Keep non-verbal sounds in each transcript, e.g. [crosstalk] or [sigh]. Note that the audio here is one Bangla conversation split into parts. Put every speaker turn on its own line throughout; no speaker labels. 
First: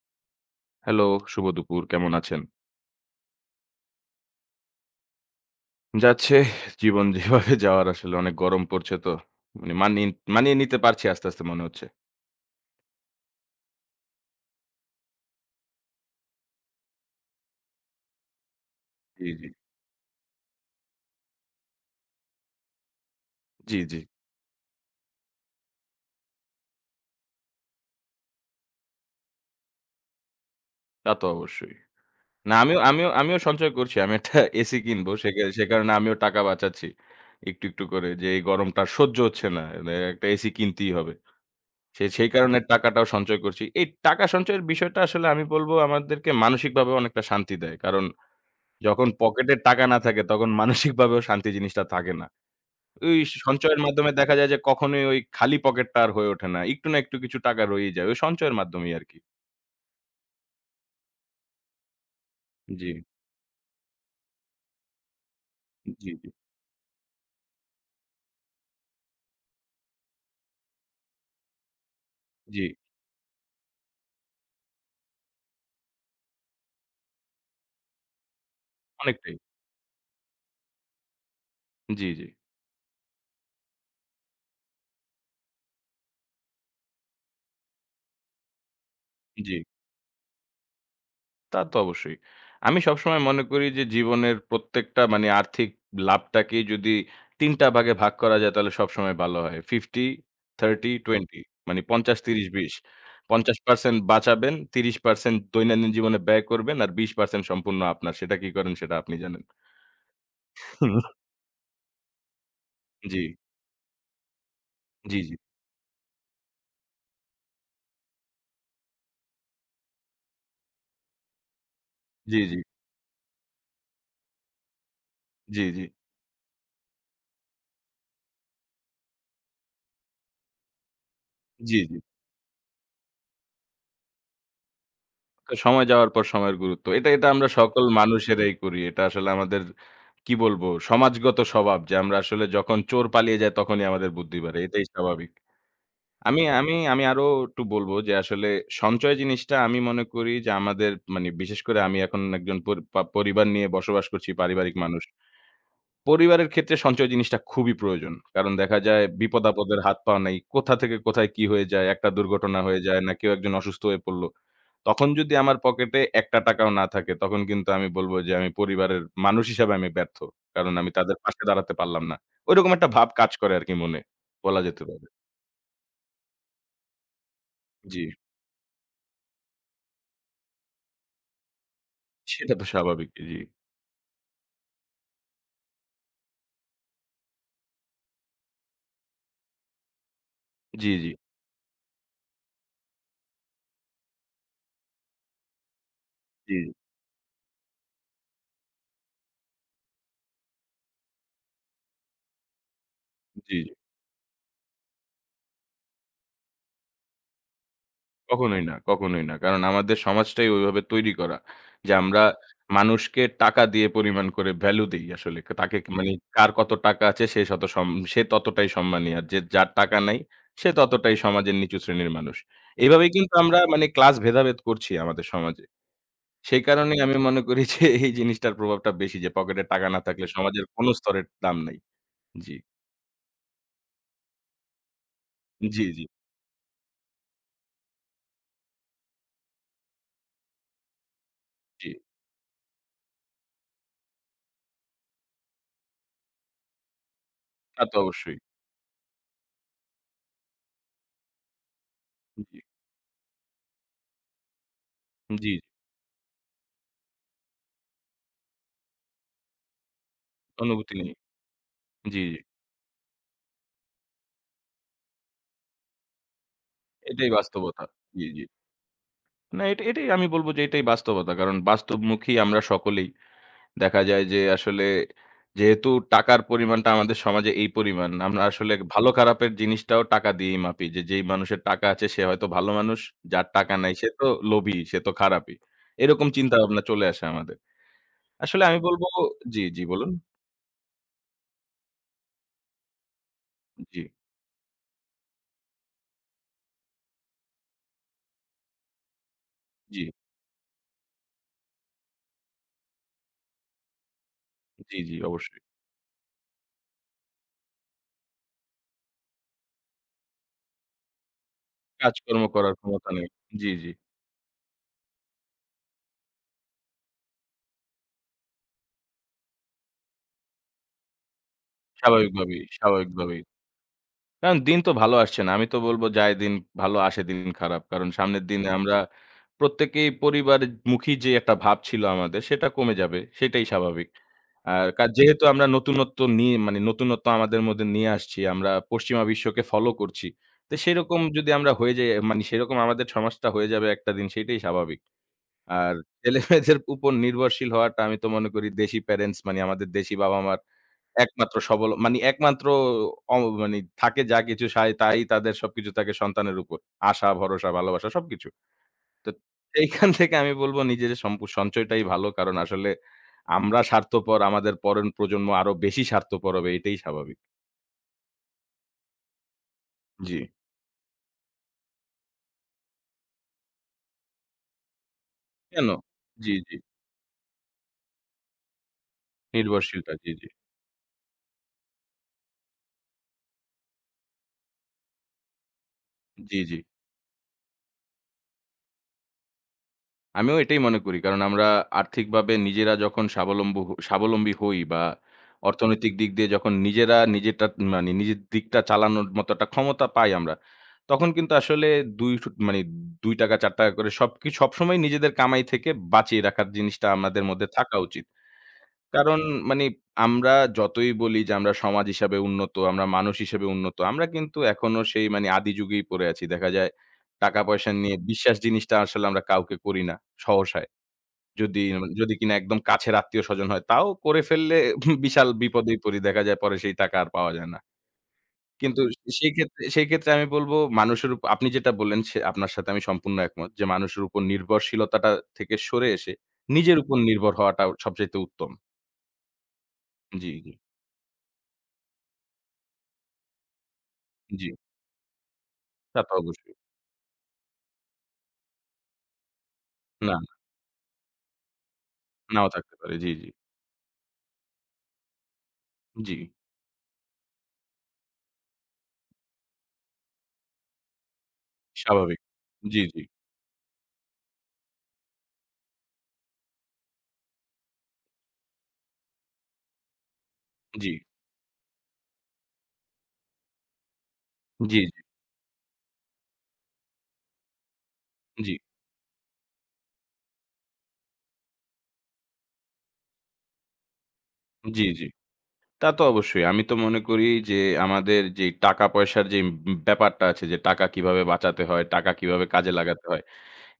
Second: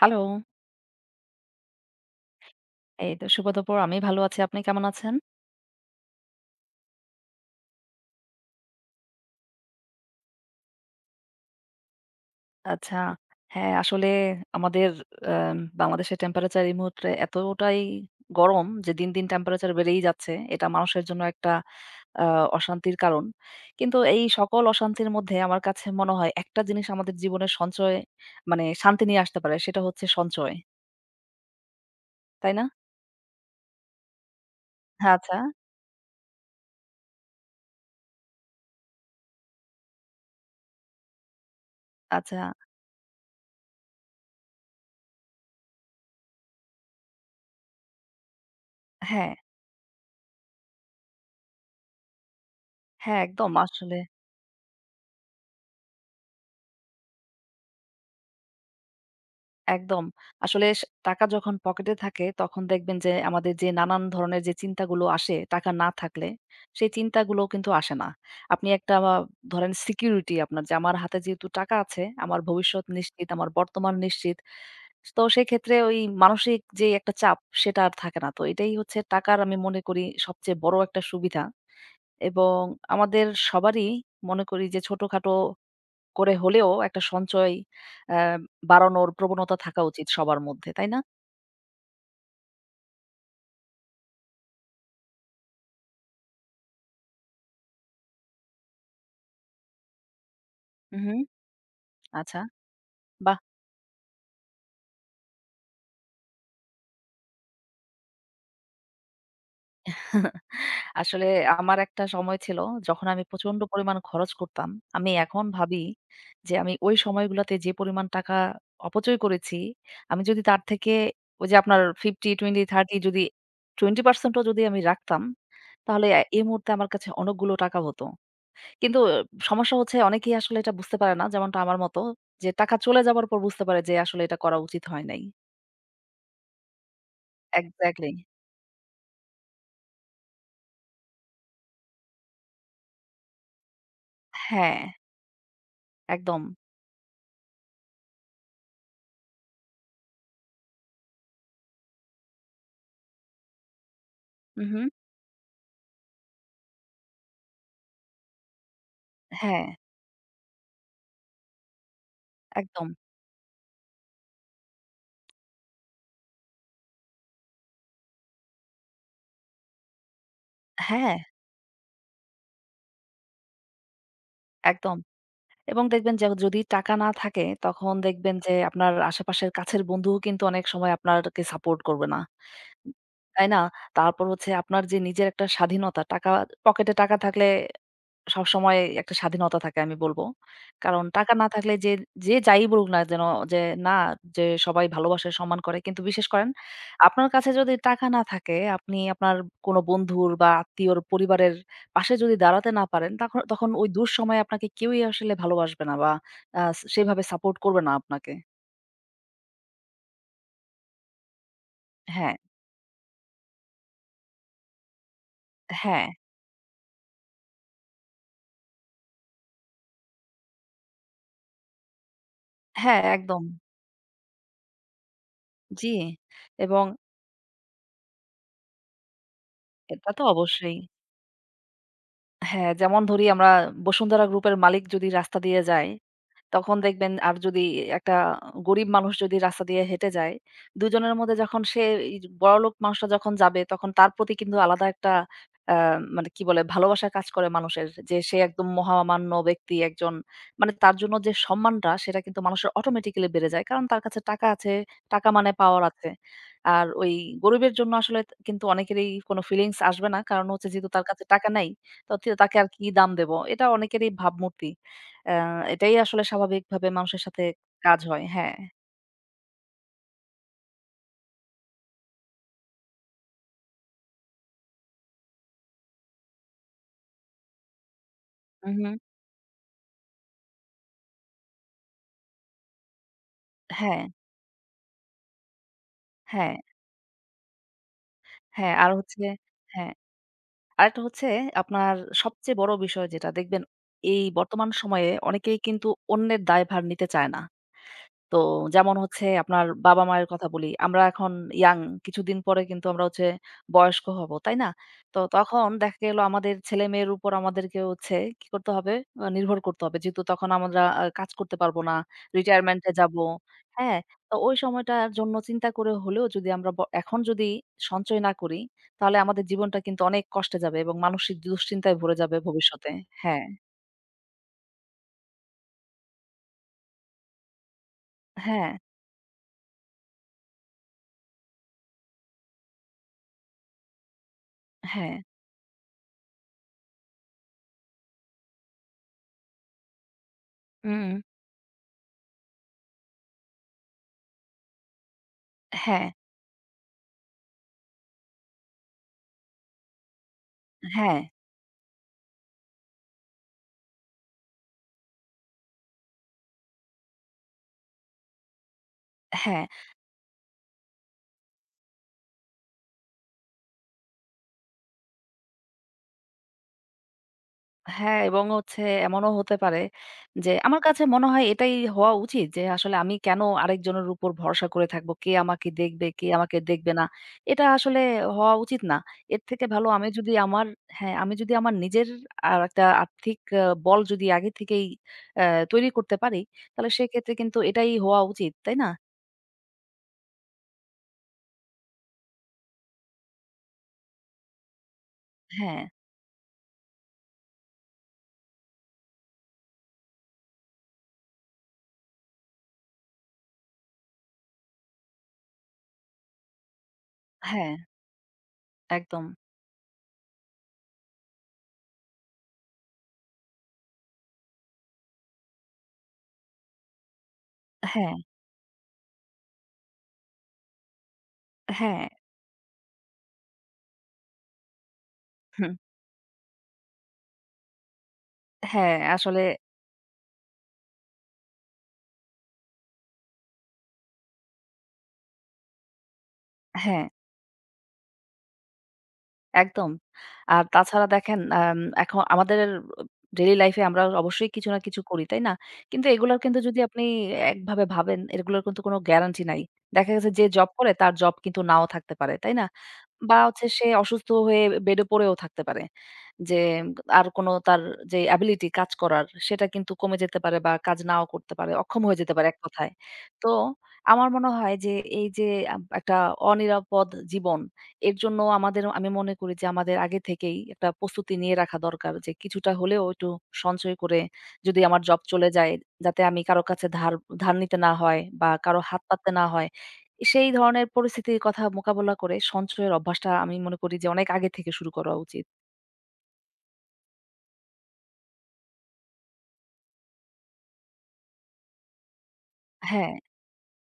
হ্যালো,
হ্যালো, শুভ দুপুর। কেমন আছেন?
এই তো শুভ দুপুর। আমি ভালো আছি। আপনি কেমন আছেন?
যাচ্ছে জীবন যেভাবে যাওয়ার, আসলে অনেক গরম পড়ছে তো। মানে মানিয়ে মানিয়ে নিতে পারছি আস্তে, আস্তে মনে হচ্ছে।
আচ্ছা। হ্যাঁ, আসলে আমাদের বাংলাদেশের টেম্পারেচার এই মুহূর্তে এতটাই গরম যে দিন, দিন
জি, জি।
টেম্পারেচার বেড়েই যাচ্ছে। এটা মানুষের জন্য একটা আ অশান্তির কারণ।
জি, জি।
কিন্তু এই সকল অশান্তির মধ্যে আমার কাছে মনে হয় একটা জিনিস আমাদের জীবনে সঞ্চয় মানে শান্তি নিয়ে আসতে পারে সেটা হচ্ছে সঞ্চয়।
তা তো অবশ্যই।
তাই
না,
না?
আমিও আমিও আমিও সঞ্চয় করছি। আমি একটা এসি কিনবো। সে
আচ্ছা,
কা সে কারণে আমিও টাকা বাঁচাচ্ছি। একটু, একটু করে, যে এই গরমটা আর সহ্য হচ্ছে না। একটা এসি কিনতেই হবে। সেই
আচ্ছা।
কারণে টাকাটাও সঞ্চয় করছি। এই টাকা সঞ্চয়ের বিষয়টা আসলে আমি বলব আমাদেরকে মানসিকভাবেও অনেকটা শান্তি দেয়। কারণ যখন
হ্যাঁ,
পকেটে টাকা না থাকে, তখন মানসিকভাবেও শান্তি জিনিসটা থাকে না। ওই
হ্যাঁ একদম
সঞ্চয়ের
আসলে
মাধ্যমে দেখা যায় যে কখনোই ওই খালি পকেটটা আর হয়ে ওঠে না। একটু না একটু কিছু টাকা রয়েই যায়, ওই সঞ্চয়ের মাধ্যমেই আরকি।
একদম। আসলে টাকা যখন পকেটে থাকে তখন
জি,
দেখবেন যে আমাদের যে নানান ধরনের যে চিন্তাগুলো আসে টাকা না
জি, জি,
থাকলে, সেই চিন্তাগুলো কিন্তু আসে না। আপনি একটা ধরেন সিকিউরিটি আপনার যে আমার হাতে যেহেতু টাকা আছে, আমার
জি।
ভবিষ্যৎ নিশ্চিত, আমার বর্তমান নিশ্চিত। তো সেক্ষেত্রে ওই মানসিক যে একটা চাপ সেটা আর থাকে না। তো এটাই হচ্ছে
অনেকটাই।
টাকার আমি মনে করি সবচেয়ে বড় একটা সুবিধা,
জি, জি,
এবং আমাদের সবারই মনে করি যে ছোটখাটো করে হলেও একটা সঞ্চয় আ বাড়ানোর
জি।
প্রবণতা থাকা উচিত সবার মধ্যে, তাই না?
তা তো অবশ্যই। আমি সবসময় মনে করি যে জীবনের প্রত্যেকটা মানে আর্থিক লাভটাকেই যদি ৩ টা ভাগে ভাগ করা যায় তাহলে সবসময় ভালো হয়। ৫০, ৩০,
উহু,
২০, মানে ৫০,
আচ্ছা,
৩০, ২০।
বাহ!
৫০% বাঁচাবেন, ৩০% দৈনন্দিন জীবনে ব্যয় করবেন, আর ২০% সম্পূর্ণ আপনার। সেটা কি করেন সেটা আপনি জানেন। [laughs]
আসলে আমার একটা সময় ছিল যখন
জি,
আমি প্রচন্ড পরিমাণ খরচ করতাম। আমি
জি, জি।
এখন ভাবি যে আমি ওই সময়গুলাতে যে পরিমাণ টাকা অপচয় করেছি, আমি যদি তার থেকে ওই যে আপনার 50,
জি, জি,
20, 30 যদি 20% ও যদি আমি রাখতাম,
জি, জি,
তাহলে এই মুহূর্তে আমার কাছে অনেকগুলো টাকা হতো। কিন্তু সমস্যা হচ্ছে অনেকেই আসলে এটা বুঝতে পারে না। যেমনটা
জি,
আমার
জি।
মতো যে টাকা চলে যাবার পর বুঝতে পারে যে আসলে এটা করা উচিত হয় নাই।
তো সময় যাওয়ার পর সময়ের গুরুত্ব। এটা আমরা সকল
এক্সাক্টলি।
মানুষেরাই করি। এটা আসলে আমাদের, কি বলবো, সমাজগত স্বভাব যে আমরা আসলে যখন চোর পালিয়ে যায় তখনই আমাদের বুদ্ধি বাড়ে।
হ্যাঁ,
এটাই স্বাভাবিক। আমি,
একদম।
আমি, আমি আরো একটু বলব যে আসলে সঞ্চয় জিনিসটা আমি মনে করি যে আমাদের, মানে বিশেষ করে আমি এখন একজন, পরিবার নিয়ে বসবাস করছি,
হু,
পারিবারিক
হু।
মানুষ। পরিবারের ক্ষেত্রে সঞ্চয় জিনিসটা খুবই প্রয়োজন। কারণ দেখা যায়
হ্যাঁ,
বিপদ-আপদের হাত-পা নাই। কোথা থেকে কোথায় কি হয়ে যায়, একটা দুর্ঘটনা হয়ে
একদম।
যায়, না কেউ একজন অসুস্থ হয়ে পড়ল। তখন যদি আমার পকেটে একটা টাকাও না থাকে, তখন কিন্তু আমি বলব যে আমি পরিবারের মানুষ হিসাবে আমি ব্যর্থ। কারণ আমি
হ্যাঁ,
তাদের পাশে দাঁড়াতে পারলাম না। ঐরকম একটা ভাব কাজ করে আরকি মনে, বলা যেতে
একদম।
পারে।
এবং দেখবেন যে যদি টাকা না থাকে তখন
জি।
দেখবেন যে আপনার আশেপাশের কাছের বন্ধুও কিন্তু অনেক সময় আপনারকে সাপোর্ট করবে না।
সেটা তো স্বাভাবিক। জি।
তাই না? তারপর হচ্ছে আপনার যে নিজের একটা স্বাধীনতা টাকা পকেটে টাকা থাকলে সবসময় একটা স্বাধীনতা থাকে আমি বলব।
জি,
কারণ
জি।
টাকা না থাকলে যে, যে যাই বলুক না যেন, যে না, যে সবাই ভালোবাসে, সম্মান করে। কিন্তু বিশেষ করেন
জি,
আপনার কাছে যদি টাকা না থাকে, আপনি আপনার কোনো বন্ধুর বা আত্মীয়র পরিবারের পাশে যদি দাঁড়াতে না পারেন, তখন
জি।
তখন ওই দুঃসময়ে আপনাকে কেউই আসলে ভালোবাসবে না বা আ সেভাবে সাপোর্ট করবে না আপনাকে।
কখনোই না, কখনোই না। কারণ আমাদের সমাজটাই ওইভাবে তৈরি করা। যে আমরা
হ্যাঁ,
মানুষকে টাকা দিয়ে পরিমাণ করে ভ্যালু দেই আসলে। তাকে কি,
হ্যাঁ,
মানে কার কত টাকা আছে, সে শত সম সে ততটাই সম্মানী। আর যে যার টাকা নাই সে ততটাই সমাজের নিচু শ্রেণীর মানুষ।
হ্যাঁ
এভাবেই কিন্তু
একদম।
আমরা মানে ক্লাস ভেদাভেদ করছি আমাদের সমাজে।
জি।
সেই
এবং
কারণেই আমি মনে করি যে এই জিনিসটার প্রভাবটা বেশি, যে পকেটে টাকা না
এটা তো
থাকলে সমাজের
অবশ্যই।
কোনো স্তরের দাম নাই। জি,
হ্যাঁ, যেমন ধরি আমরা বসুন্ধরা গ্রুপের মালিক যদি রাস্তা দিয়ে
জি,
যায়
জি,
তখন দেখবেন, আর যদি একটা গরিব মানুষ যদি রাস্তা দিয়ে হেঁটে যায়, দুজনের মধ্যে যখন সে
জি।
এই বড়লোক মানুষটা যখন যাবে তখন তার প্রতি কিন্তু আলাদা একটা আ মানে কি বলে ভালোবাসা কাজ করে
তা
মানুষের।
তো
যে
অবশ্যই।
সে একদম মহামান্য ব্যক্তি একজন। মানে তার জন্য যে সম্মানটা সেটা কিন্তু
জি,
মানুষের অটোমেটিক্যালি বেড়ে যায়। কারণ তার কাছে টাকা আছে, টাকা
জি,
মানে পাওয়ার আছে। আর ওই গরিবের জন্য আসলে কিন্তু অনেকেরই কোনো ফিলিংস আসবে না। কারণ হচ্ছে যেহেতু
অনুভূতি
তার
নেই।
কাছে টাকা নাই, তো
জি, জি।
তাকে আর কি দাম দেব? এটা অনেকেরই ভাবমূর্তি। অ্যা আ এটাই আসলে স্বাভাবিকভাবে মানুষের
এটাই
সাথে
বাস্তবতা।
কাজ হয়।
জি, জি।
হ্যাঁ।
না, এটাই আমি বলব যে এটাই বাস্তবতা। কারণ বাস্তবমুখী আমরা সকলেই। দেখা যায় যে আসলে যেহেতু টাকার পরিমাণটা আমাদের সমাজে এই পরিমাণ, আমরা আসলে
হুম, হুম।
ভালো খারাপের জিনিসটাও টাকা দিয়েই মাপি। যে যেই মানুষের টাকা আছে সে হয়তো ভালো মানুষ, যার টাকা নাই
হ্যাঁ,
সে তো লোভী, সে তো খারাপই। এরকম
হ্যাঁ,
চিন্তাভাবনা চলে আসে আমাদের। আসলে
হ্যাঁ।
আমি
আর
বলব,
হচ্ছে
জি, জি
হ্যাঁ।
বলুন।
আরেকটা হচ্ছে আপনার সবচেয়ে বড় বিষয় যেটা দেখবেন
জি,
এই বর্তমান সময়ে অনেকেই কিন্তু অন্যের দায়ভার নিতে চায় না। তো যেমন হচ্ছে আপনার
জি,
বাবা-মায়ের কথা বলি। আমরা এখন ইয়াং, কিছুদিন পরে কিন্তু আমরা হচ্ছে বয়স্ক হব, তাই না?
জি, জি
তো
অবশ্যই।
তখন দেখা গেল আমাদের ছেলেমেয়ের উপর আমাদেরকে হচ্ছে কি করতে হবে? নির্ভর করতে হবে। যেহেতু তখন আমরা কাজ করতে পারব না,
কাজকর্ম করার
রিটায়ারমেন্ট এ
ক্ষমতা
যাব।
নেই। জি, জি।
হ্যাঁ? তো ওই সময়টার জন্য চিন্তা করে হলেও যদি আমরা এখন যদি সঞ্চয় না করি, তাহলে আমাদের জীবনটা কিন্তু অনেক কষ্টে যাবে এবং মানসিক দুশ্চিন্তায় ভরে যাবে
স্বাভাবিকভাবেই,
ভবিষ্যতে।
স্বাভাবিকভাবেই।
হ্যাঁ,
কারণ দিন তো ভালো আসছে না। আমি তো বলব যায় দিন ভালো, আসে দিন খারাপ। কারণ সামনের দিনে
হ্যাঁ,
আমরা প্রত্যেকেই পরিবারমুখী যে একটা ভাব ছিল আমাদের, সেটা কমে যাবে। সেটাই স্বাভাবিক। আর
হ্যাঁ।
যেহেতু আমরা নতুনত্ব নিয়ে, মানে নতুনত্ব আমাদের মধ্যে নিয়ে আসছি, আমরা পশ্চিমা বিশ্বকে ফলো করছি। তো
হুম,
সেরকম যদি আমরা হয়ে যাই, মানে সেরকম আমাদের সমাজটা হয়ে যাবে একটা দিন, সেটাই স্বাভাবিক। আর
হ্যাঁ,
ছেলেমেয়েদের উপর নির্ভরশীল হওয়াটা আমি তো মনে করি দেশি প্যারেন্টস, মানে আমাদের দেশি বাবা-মার
হ্যাঁ,
একমাত্র সবল মানে একমাত্র অ মানে থাকে যা কিছু সায়, তাই তাদের সবকিছু থাকে সন্তানের উপর। আশা, ভরসা, ভালোবাসা, সবকিছু। তো
হ্যাঁ।
এইখান [laughs] থেকে আমি বলব নিজের সঞ্চয়টাই ভালো। কারণ আসলে আমরা স্বার্থপর, আমাদের পরের প্রজন্ম আরো বেশি স্বার্থপর হবে, এটাই স্বাভাবিক।
হ্যাঁ, এবং হচ্ছে এমনও হতে পারে
জি।
যে আমার কাছে মনে হয় এটাই হওয়া উচিত যে আসলে আমি কেন আরেকজনের উপর ভরসা করে থাকবো? কে আমাকে
কেন?
দেখবে, কে
জি,
আমাকে
জি।
দেখবে না? এটা আসলে হওয়া উচিত না। এর থেকে ভালো আমি
নির্ভরশীলতা। জি,
যদি
জি।
আমার, হ্যাঁ, আমি যদি আমার নিজের আর একটা আর্থিক বল যদি আগে থেকেই আ তৈরি করতে পারি,
জি, জি।
তাহলে সেক্ষেত্রে কিন্তু এটাই হওয়া উচিত, তাই না?
আমিও এটাই মনে করি। কারণ আমরা আর্থিকভাবে নিজেরা যখন স্বাবলম্বী হই, বা
হ্যাঁ,
অর্থনৈতিক দিক দিয়ে যখন নিজেরা নিজেরটা, মানে নিজের দিকটা চালানোর মতো একটা ক্ষমতা পাই আমরা, তখন কিন্তু আসলে ২ সু মানে ৳২ ৳৪ করে সবসময় নিজেদের কামাই থেকে বাঁচিয়ে রাখার জিনিসটা আমাদের মধ্যে
হ্যাঁ,
থাকা উচিত।
একদম।
কারণ, মানে, আমরা যতই বলি যে আমরা সমাজ হিসাবে উন্নত, আমরা মানুষ হিসেবে উন্নত, আমরা কিন্তু এখনো সেই মানে আদি যুগেই পড়ে আছি। দেখা যায় টাকা-পয়সা
হ্যাঁ,
নিয়ে বিশ্বাস জিনিসটা আসলে আমরা কাউকে করি না সহসা। যদি
হ্যাঁ,
যদি কিনা একদম কাছের আত্মীয়স্বজন হয়, তাও করে ফেললে বিশাল
হুম,
বিপদেই পড়ি। দেখা যায় পরে সেই টাকা আর পাওয়া যায় না।
হ্যাঁ,
কিন্তু
আসলে
সেই ক্ষেত্রে, সেই ক্ষেত্রে আমি বলব, মানুষের উপ, আপনি যেটা বললেন সে আপনার সাথে আমি সম্পূর্ণ একমত, যে মানুষের উপর নির্ভরশীলতাটা থেকে সরে এসে নিজের
হ্যাঁ।
উপর নির্ভর হওয়াটা সবচাইতে উত্তম।
একদম।
জি,
আর
জি,
তাছাড়া দেখেন এখন আমাদের ডেইলি লাইফে আমরা অবশ্যই
জি।
কিছু না কিছু করি, তাই না? কিন্তু
তা তো
এগুলার কিন্তু
অবশ্যই।
যদি আপনি একভাবে ভাবেন, এগুলোর কিন্তু কোনো গ্যারান্টি নাই। দেখা গেছে
না,
যে জব করে তার জব কিন্তু নাও থাকতে পারে, তাই না?
নাও থাকতে পারে। জি,
বা
জি,
হচ্ছে সে অসুস্থ হয়ে বেডে পড়েও থাকতে পারে।
জি।
যে আর কোনো তার যে অ্যাবিলিটি কাজ করার সেটা কিন্তু কমে যেতে পারে বা কাজ নাও করতে পারে। অক্ষম হয়ে যেতে
স্বাভাবিক।
পারে এক কথায়।
জি, জি,
তো আমার মনে হয় যে এই যে একটা অনিরাপদ জীবন এর জন্য আমাদের আমি মনে করি যে আমাদের আগে থেকেই একটা
জি,
প্রস্তুতি নিয়ে রাখা দরকার যে কিছুটা হলেও একটু সঞ্চয় করে যদি
জি,
আমার জব
জি,
চলে যায়, যাতে আমি কারো কাছে ধার ধার নিতে না হয় বা
জি,
কারো হাত পাততে না হয়। সেই ধরনের পরিস্থিতির কথা মোকাবেলা করে সঞ্চয়ের অভ্যাসটা আমি মনে করি যে অনেক আগে থেকে শুরু
জি,
করা
জি।
উচিত।
তা তো অবশ্যই। আমি তো মনে করি যে আমাদের যে টাকা-পয়সার, যে ব্যাপারটা আছে, যে টাকা কিভাবে বাঁচাতে হয়, টাকা কিভাবে কাজে
হ্যাঁ,
লাগাতে হয়।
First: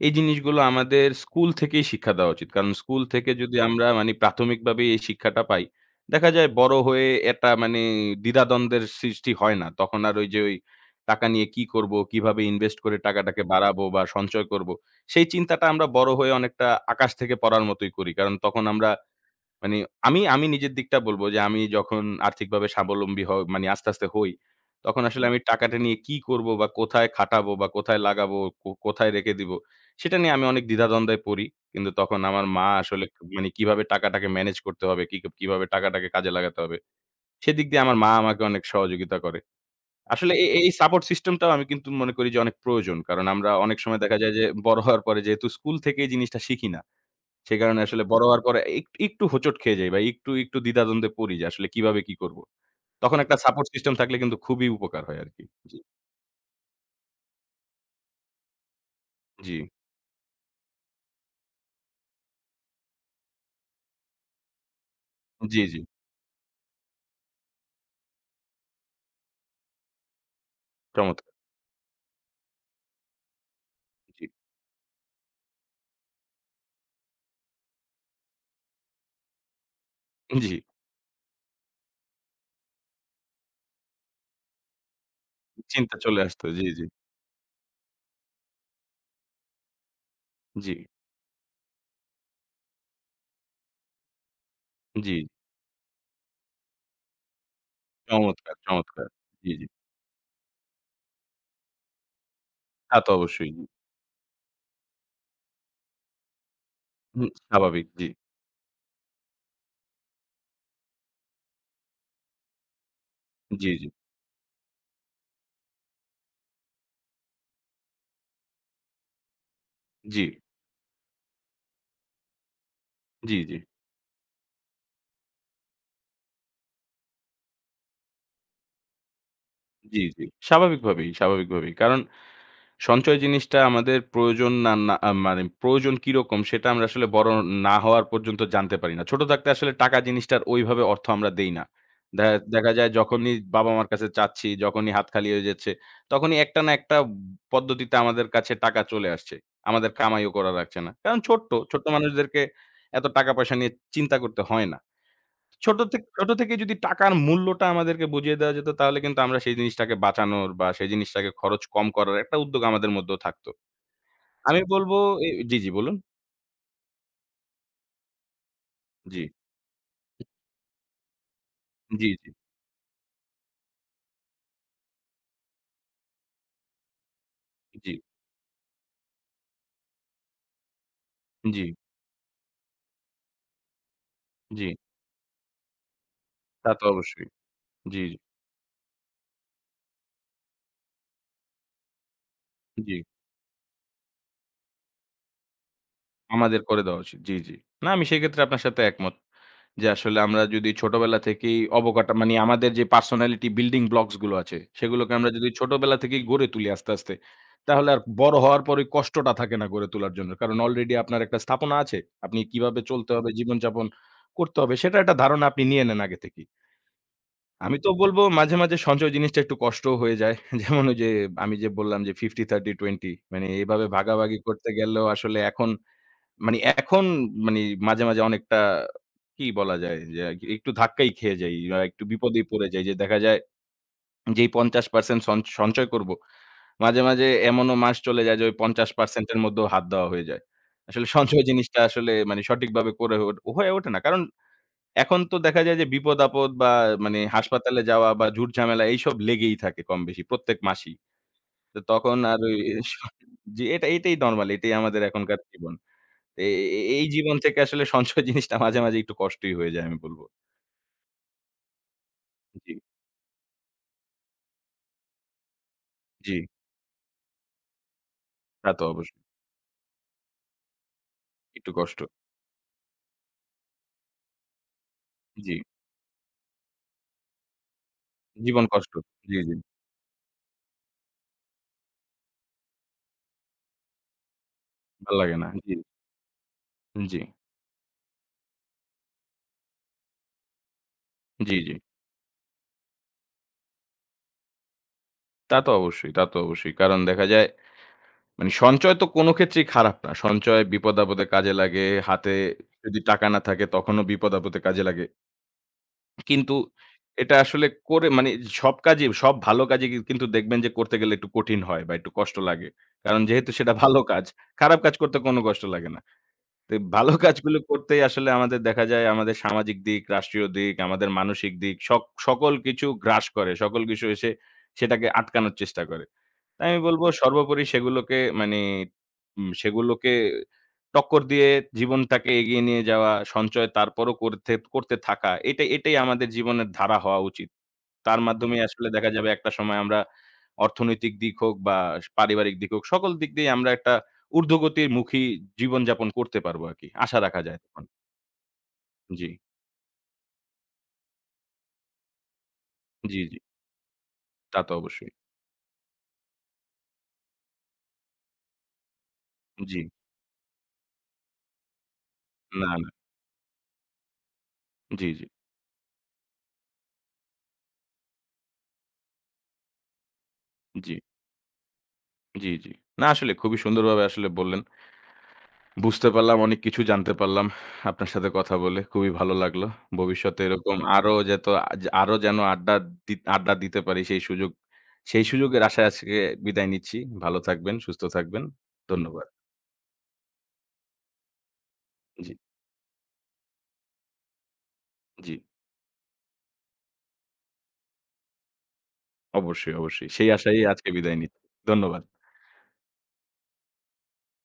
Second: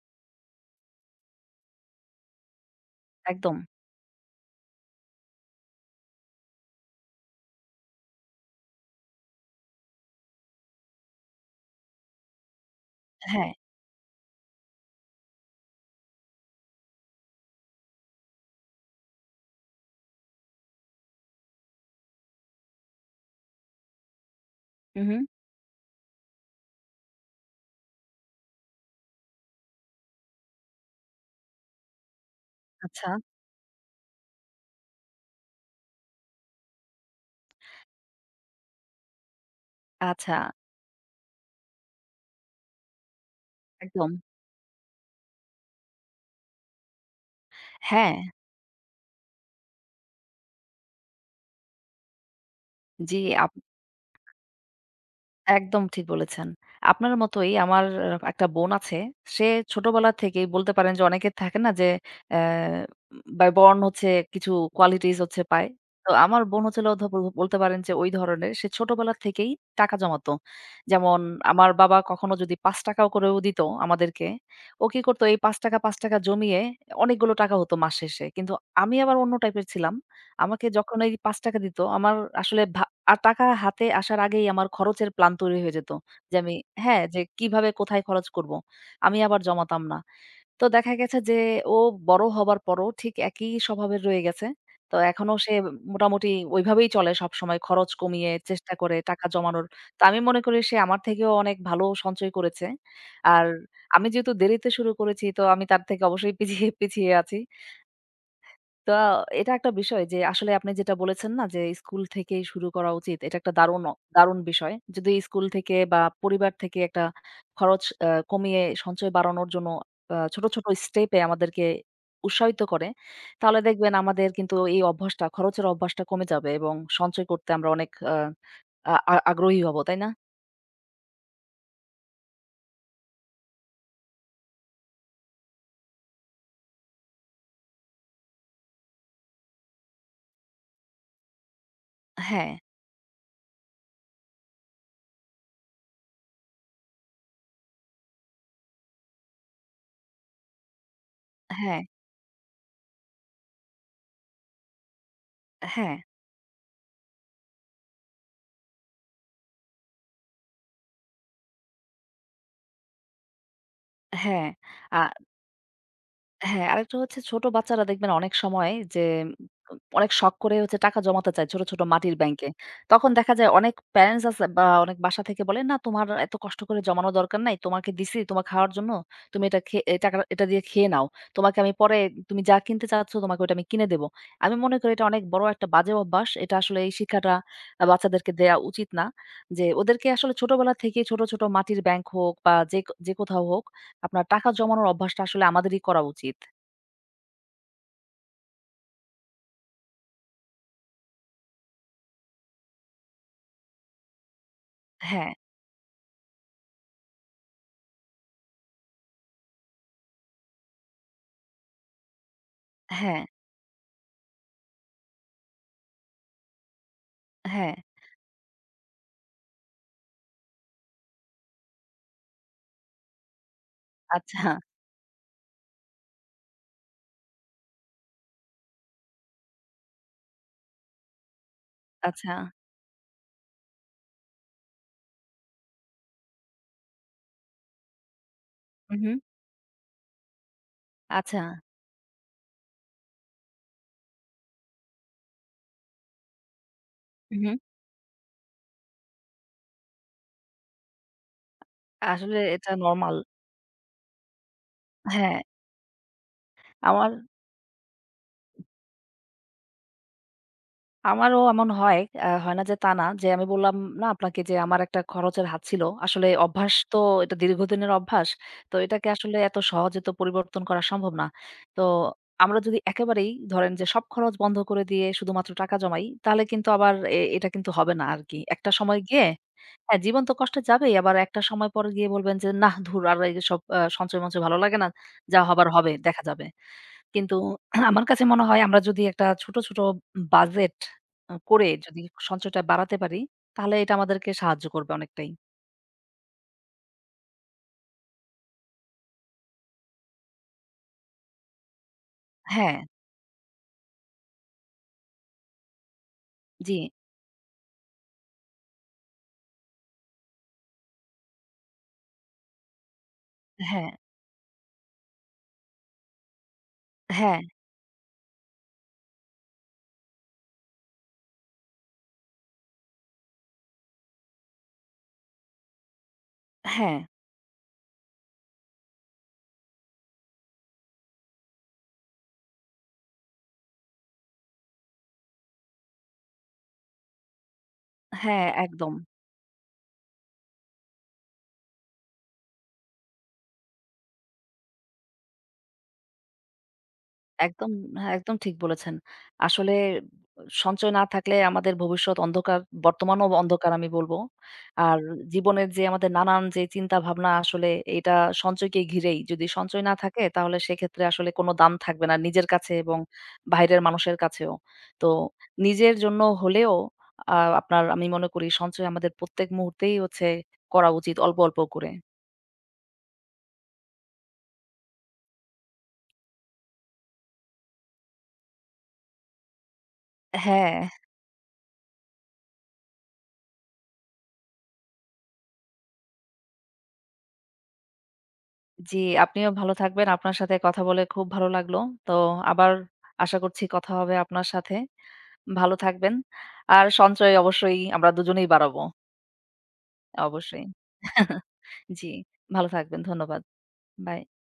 এই জিনিসগুলো আমাদের স্কুল থেকেই শিক্ষা দেওয়া উচিত। কারণ স্কুল থেকে যদি
একদম।
আমরা মানে প্রাথমিকভাবেই এই শিক্ষাটা পাই, দেখা যায় বড় হয়ে এটা মানে দ্বিধাদ্বন্দ্বের সৃষ্টি হয় না। তখন আর ওই যে ওই টাকা নিয়ে কি করব, কিভাবে ইনভেস্ট করে টাকাটাকে
হ্যাঁ।
বাড়াবো বা সঞ্চয় করব, সেই চিন্তাটা আমরা বড় হয়ে অনেকটা আকাশ থেকে পড়ার মতোই করি। কারণ তখন আমরা, মানে, আমি নিজের দিকটা বলব, যে আমি যখন আর্থিকভাবে স্বাবলম্বী মানে আস্তে, আস্তে হই, তখন
উহু।
আসলে আমি টাকাটা নিয়ে কি করব বা কোথায় খাটাবো বা কোথায় লাগাবো, কোথায় রেখে দিব, সেটা নিয়ে আমি অনেক দ্বিধাদ্বন্দ্বে পড়ি। কিন্তু তখন আমার মা আসলে,
আচ্ছা,
মানে কিভাবে টাকাটাকে ম্যানেজ করতে হবে, কি কিভাবে টাকাটাকে কাজে লাগাতে হবে, সেদিক দিয়ে আমার মা আমাকে অনেক সহযোগিতা করে। আসলে
আচ্ছা।
এই সাপোর্ট সিস্টেমটাও আমি কিন্তু মনে করি যে অনেক প্রয়োজন। কারণ আমরা অনেক সময়
একদম।
দেখা যায় যে বড় হওয়ার পরে যেহেতু স্কুল থেকেই জিনিসটা শিখি না, সেই কারণে আসলে
হ্যাঁ,
বড় হওয়ার পরে একটু হোঁচট খেয়ে যাই ভাই। একটু, একটু দ্বিধাদ্বন্দ্বে পড়ি যে আসলে কিভাবে কি করব?
জি।
তখন একটা সাপোর্ট সিস্টেম থাকলে কিন্তু খুবই উপকার হয় আরকি। জি,
একদম ঠিক বলেছেন। আপনার মতোই আমার একটা বোন আছে। সে
জি,
ছোটবেলা থেকেই বলতে পারেন যে অনেকে থাকে না যে অ্যা বা বর্ন হচ্ছে কিছু কোয়ালিটিস হচ্ছে
জি,
পায়।
জি।
তো আমার বোন হচ্ছে হলো বলতে পারেন যে ওই ধরনের। সে ছোটবেলা থেকেই টাকা জমাতো। যেমন
চমৎকার।
আমার বাবা কখনো যদি ৳৫ করেও দিত
জি,
আমাদেরকে, ও কি করতো এই ৳৫, ৳৫ জমিয়ে অনেকগুলো টাকা হতো মাস শেষে। কিন্তু আমি আবার অন্য টাইপের ছিলাম।
জি।
আমাকে যখন এই ৳৫ দিত, আমার আসলে আর টাকা হাতে আসার আগেই আমার খরচের প্ল্যান তৈরি হয়ে যেত।
চিন্তা চলে
যে
আসতো।
আমি,
জি, জি,
হ্যাঁ, যে কিভাবে কোথায় খরচ করব। আমি আবার জমাতাম না। তো
জি,
দেখা গেছে যে ও বড় হবার পরও ঠিক একই স্বভাবের রয়ে গেছে। তো
জি।
এখনো সে মোটামুটি ওইভাবেই চলে সবসময় খরচ কমিয়ে
চমৎকার,
চেষ্টা করে
চমৎকার।
টাকা
জি,
জমানোর।
জি।
তো আমি মনে করি সে আমার থেকেও অনেক ভালো সঞ্চয় করেছে।
তা তো
আর
অবশ্যই। জি,
আমি যেহেতু দেরিতে শুরু করেছি তো আমি তার থেকে অবশ্যই পিছিয়ে, পিছিয়ে
হুম,
আছি।
স্বাভাবিক। জি,
তো এটা একটা বিষয় যে আসলে আপনি যেটা বলেছেন না যে স্কুল থেকেই শুরু করা উচিত। এটা একটা
জি,
দারুণ
জি,
দারুণ বিষয়। যদি স্কুল থেকে বা পরিবার থেকে একটা খরচ কমিয়ে সঞ্চয় বাড়ানোর জন্য
জি,
ছোট, ছোট স্টেপে আমাদেরকে উৎসাহিত করে,
জি, জি,
তাহলে দেখবেন আমাদের কিন্তু এই অভ্যাসটা, খরচের অভ্যাসটা কমে যাবে এবং সঞ্চয় করতে আমরা অনেক আহ, আ আ আগ্রহী হব,
জি,
তাই না?
জি। স্বাভাবিকভাবেই, স্বাভাবিকভাবেই। কারণ সঞ্চয় জিনিসটা আমাদের প্রয়োজন, না, না মানে প্রয়োজন কিরকম সেটা আমরা আসলে বড় না হওয়ার পর্যন্ত জানতে পারি না। ছোট থাকতে আসলে টাকা জিনিসটার ওইভাবে অর্থ আমরা দেই না। দে
হ্যাঁ,
দেখা যায় যখনই বাবা-মার কাছে চাচ্ছি, যখনই হাত খালি হয়ে যাচ্ছে, তখনই একটা না একটা পদ্ধতিতে আমাদের কাছে টাকা চলে আসছে। আমাদের কামাইও করা লাগছে না। কারণ ছোট্ট,
হ্যাঁ,
ছোট্ট মানুষদেরকে এত টাকা-পয়সা নিয়ে চিন্তা করতে হয় না।
হ্যাঁ,
ছোট থেকে যদি টাকার মূল্যটা আমাদেরকে বুঝিয়ে দেওয়া যেত, তাহলে কিন্তু আমরা সেই জিনিসটাকে বাঁচানোর বা সেই জিনিসটাকে খরচ কম করার একটা উদ্যোগ আমাদের মধ্যেও থাকতো।
হ্যাঁ,
আমি বলব,
আ
জি, জি বলুন।
হ্যাঁ, আরেকটা হচ্ছে ছোট বাচ্চারা দেখবেন অনেক সময় যে
জি,
অনেক শখ করে হচ্ছে টাকা জমাতে চায় ছোট, ছোট
জি,
মাটির
জি,
ব্যাংকে। তখন দেখা যায় অনেক প্যারেন্টস আছে বা অনেক বাসা থেকে বলে, "না তোমার এত কষ্ট করে জমানো দরকার নাই। তোমাকে
জি,
দিছি তোমার খাওয়ার জন্য। তুমি এটা এ টাকা এটা দিয়ে খেয়ে নাও। তোমাকে
জি,
আমি পরে তুমি যা কিনতে চাচ্ছ তোমাকে ওটা আমি কিনে দেব।" আমি
জি।
মনে করি এটা অনেক বড় একটা বাজে অভ্যাস। এটা
তা
আসলে
তো
এই
অবশ্যই।
শিক্ষাটা
জি,
বাচ্চাদেরকে দেয়া উচিত না। যে ওদেরকে আসলে ছোটবেলা থেকেই ছোট, ছোট মাটির ব্যাংক হোক বা যে
জি।
যে কোথাও হোক আপনার টাকা জমানোর অভ্যাসটা আসলে আমাদেরই করা উচিত।
আমাদের করে দেওয়া উচিত। জি, জি। না, আমি সেক্ষেত্রে আপনার সাথে একমত। যে আসলে আমরা যদি ছোটবেলা থেকেই, অবকাঠা মানে আমাদের যে পার্সোনালিটি বিল্ডিং ব্লকস গুলো আছে, সেগুলোকে আমরা
হ্যাঁ,
যদি ছোটবেলা থেকেই গড়ে তুলি আস্তে, আস্তে, তাহলে আর বড় হওয়ার পরে কষ্টটা থাকে না গড়ে তোলার জন্য। কারণ অলরেডি আপনার একটা স্থাপনা আছে। আপনি কিভাবে চলতে
হ্যাঁ,
হবে, জীবনযাপন করতে হবে সেটার একটা ধারণা আপনি নিয়ে নেন আগে থেকেই।
হ্যাঁ।
আমি তো বলব মাঝে, মাঝে, সঞ্চয় জিনিসটা একটু কষ্টও হয়ে যায়। [laughs] যেমন ওই যে আমি যে বললাম যে ৫০, ৩০, ২০, মানে এভাবে ভাগাভাগি
আচ্ছা,
করতে গেলেও আসলে এখন, মানে এখন, মানে মাঝে, মাঝে অনেকটা কি বলা যায় যে একটু ধাক্কাই খেয়ে যাই বা একটু
আচ্ছা।
বিপদেই পড়ে যাই, যে দেখা যায় যেই ৫০% সঞ্চয় করব, মাঝে, মাঝে এমনও মাস চলে যায় যে ওই
হু, হু।
৫০% এর মধ্যেও হাত দেওয়া হয়ে যায়। আসলে
আচ্ছা।
সঞ্চয় জিনিসটা আসলে মানে সঠিকভাবে করে হয়ে হয়ে ওঠে না। কারণ এখন তো দেখা যায় যে বিপদ-আপদ বা, মানে,
হু, হু।
হাসপাতালে যাওয়া বা ঝুট-ঝামেলা, এইসব লেগেই থাকে কম বেশি প্রত্যেক মাসেই। তো তখন
আসলে
আর ওই,
এটা নরমাল।
[laughs] জি, এটাই নরমাল, এটাই আমাদের এখনকার
হ্যাঁ,
জীবন। এ এ এই
আমার
জীবন থেকে আসলে সঞ্চয় [laughs] জিনিসটা মাঝে, মাঝে একটু কষ্টই হয়ে যায় আমি বলব।
আমারও এমন হয়। হয় না
জি,
যে তা না। যে আমি বললাম না আপনাকে যে আমার একটা খরচের হাত ছিল। আসলে
জি,
অভ্যাস তো এটা দীর্ঘদিনের অভ্যাস।
তা
তো
তো
এটাকে
অবশ্যই।
আসলে এত সহজে তো পরিবর্তন করা সম্ভব না।
একটু
তো
কষ্ট।
আমরা যদি একেবারেই ধরেন যে সব খরচ বন্ধ করে দিয়ে শুধুমাত্র
জি,
টাকা জমাই, তাহলে কিন্তু আবার এটা কিন্তু হবে না আরকি।
জীবন
একটা
কষ্ট।
সময় গিয়ে
জি, জি।
হ্যাঁ, জীবন তো কষ্টে যাবেই। আবার একটা সময় পরে গিয়ে বলবেন যে, "নাহ, ধুর আর এইসব সঞ্চয়-মঞ্চয় ভালো লাগে না।
ভাল লাগে
যা
না।
হবার
জি,
হবে, দেখা যাবে।"
জি,
কিন্তু [clears throat] আমার কাছে মনে হয় আমরা যদি একটা ছোট, ছোট বাজেট
জি,
করে
জি।
যদি সঞ্চয়টা বাড়াতে পারি, তাহলে এটা আমাদেরকে সাহায্য করবে অনেকটাই।
তা তো অবশ্যই, তা তো অবশ্যই। কারণ দেখা যায়, মানে সঞ্চয় তো কোনো ক্ষেত্রেই খারাপ না। সঞ্চয় বিপদ-আপদে কাজে লাগে। হাতে
হ্যাঁ,
যদি টাকা না থাকে তখনও বিপদ-আপদে কাজে লাগে। কিন্তু
জি।
এটা আসলে করে, মানে সব কাজে, সব ভালো কাজে কি কিন্তু দেখবেন যে করতে গেলে একটু কঠিন হয় বা একটু কষ্ট লাগে। কারণ যেহেতু সেটা
হ্যাঁ,
ভালো কাজ। খারাপ কাজ করতে কোনো কষ্ট লাগে না। তো ভালো
হ্যাঁ,
কাজগুলো করতেই আসলে আমাদের দেখা যায় আমাদের সামাজিক দিক, রাষ্ট্রীয় দিক, আমাদের মানসিক দিক, সকল কিছু গ্রাস করে। সকল কিছু এসে সেটাকে আটকানোর চেষ্টা করে। আমি
হ্যাঁ,
বলব সর্বোপরি সেগুলোকে, মানে সেগুলোকে টক্কর দিয়ে জীবনটাকে এগিয়ে নিয়ে যাওয়া, সঞ্চয় তারপরও করতে করতে থাকা। এটাই এটাই আমাদের জীবনের ধারা হওয়া উচিত। তার
হ্যাঁ,
মাধ্যমেই আসলে
একদম।
দেখা যাবে একটা সময় আমরা, অর্থনৈতিক দিক হোক বা পারিবারিক দিক হোক, সকল দিক দিয়েই আমরা একটা ঊর্ধ্বগতির মুখী জীবনযাপন করতে পারবো আরকি। আশা রাখা যায়
একদম
তখন।
হ্যাঁ, একদম ঠিক বলেছেন।
জি,
আসলে সঞ্চয় না থাকলে আমাদের ভবিষ্যৎ অন্ধকার,
জি,
বর্তমানও
জি।
অন্ধকার আমি বলব।
তা তো
আর
অবশ্যই।
জীবনের যে আমাদের নানান যে চিন্তাভাবনা আসলে এটা সঞ্চয়কে ঘিরেই। যদি
জি।
সঞ্চয় না থাকে তাহলে সেক্ষেত্রে আসলে কোনো দাম থাকবে না নিজের
না,
কাছে
না।
এবং বাইরের মানুষের কাছেও।
জি,
তো
জি,
নিজের জন্য হলেও আপনার আমি মনে করি সঞ্চয় আমাদের প্রত্যেক মুহূর্তেই হচ্ছে করা
জি,
উচিত অল্প, অল্প করে।
জি, জি। না, আসলে খুবই সুন্দরভাবে আসলে বললেন। বুঝতে পারলাম, অনেক কিছু জানতে পারলাম আপনার সাথে কথা বলে। খুবই ভালো লাগলো। ভবিষ্যতে এরকম
হ্যাঁ।
আরো যেত, আজ আরো যেন আড্ডা আড্ডা দিতে পারি, সেই সুযোগ, সেই সুযোগের আশায় আজকে বিদায় নিচ্ছি। ভালো থাকবেন, সুস্থ থাকবেন।
জি,
ধন্যবাদ।
আপনিও ভালো থাকবেন। আপনার সাথে কথা বলে খুব ভালো লাগলো। তো
জি,
আবার আশা করছি কথা হবে আপনার সাথে।
জি।
ভালো থাকবেন। আর সঞ্চয় অবশ্যই আমরা দুজনেই বাড়াবো।
অবশ্যই, অবশ্যই। সেই
অবশ্যই।
আশায়ই আজকে বিদায় নিচ্ছি।
[laughs]
ধন্যবাদ।
জি, ভালো থাকবেন। ধন্যবাদ। বাই।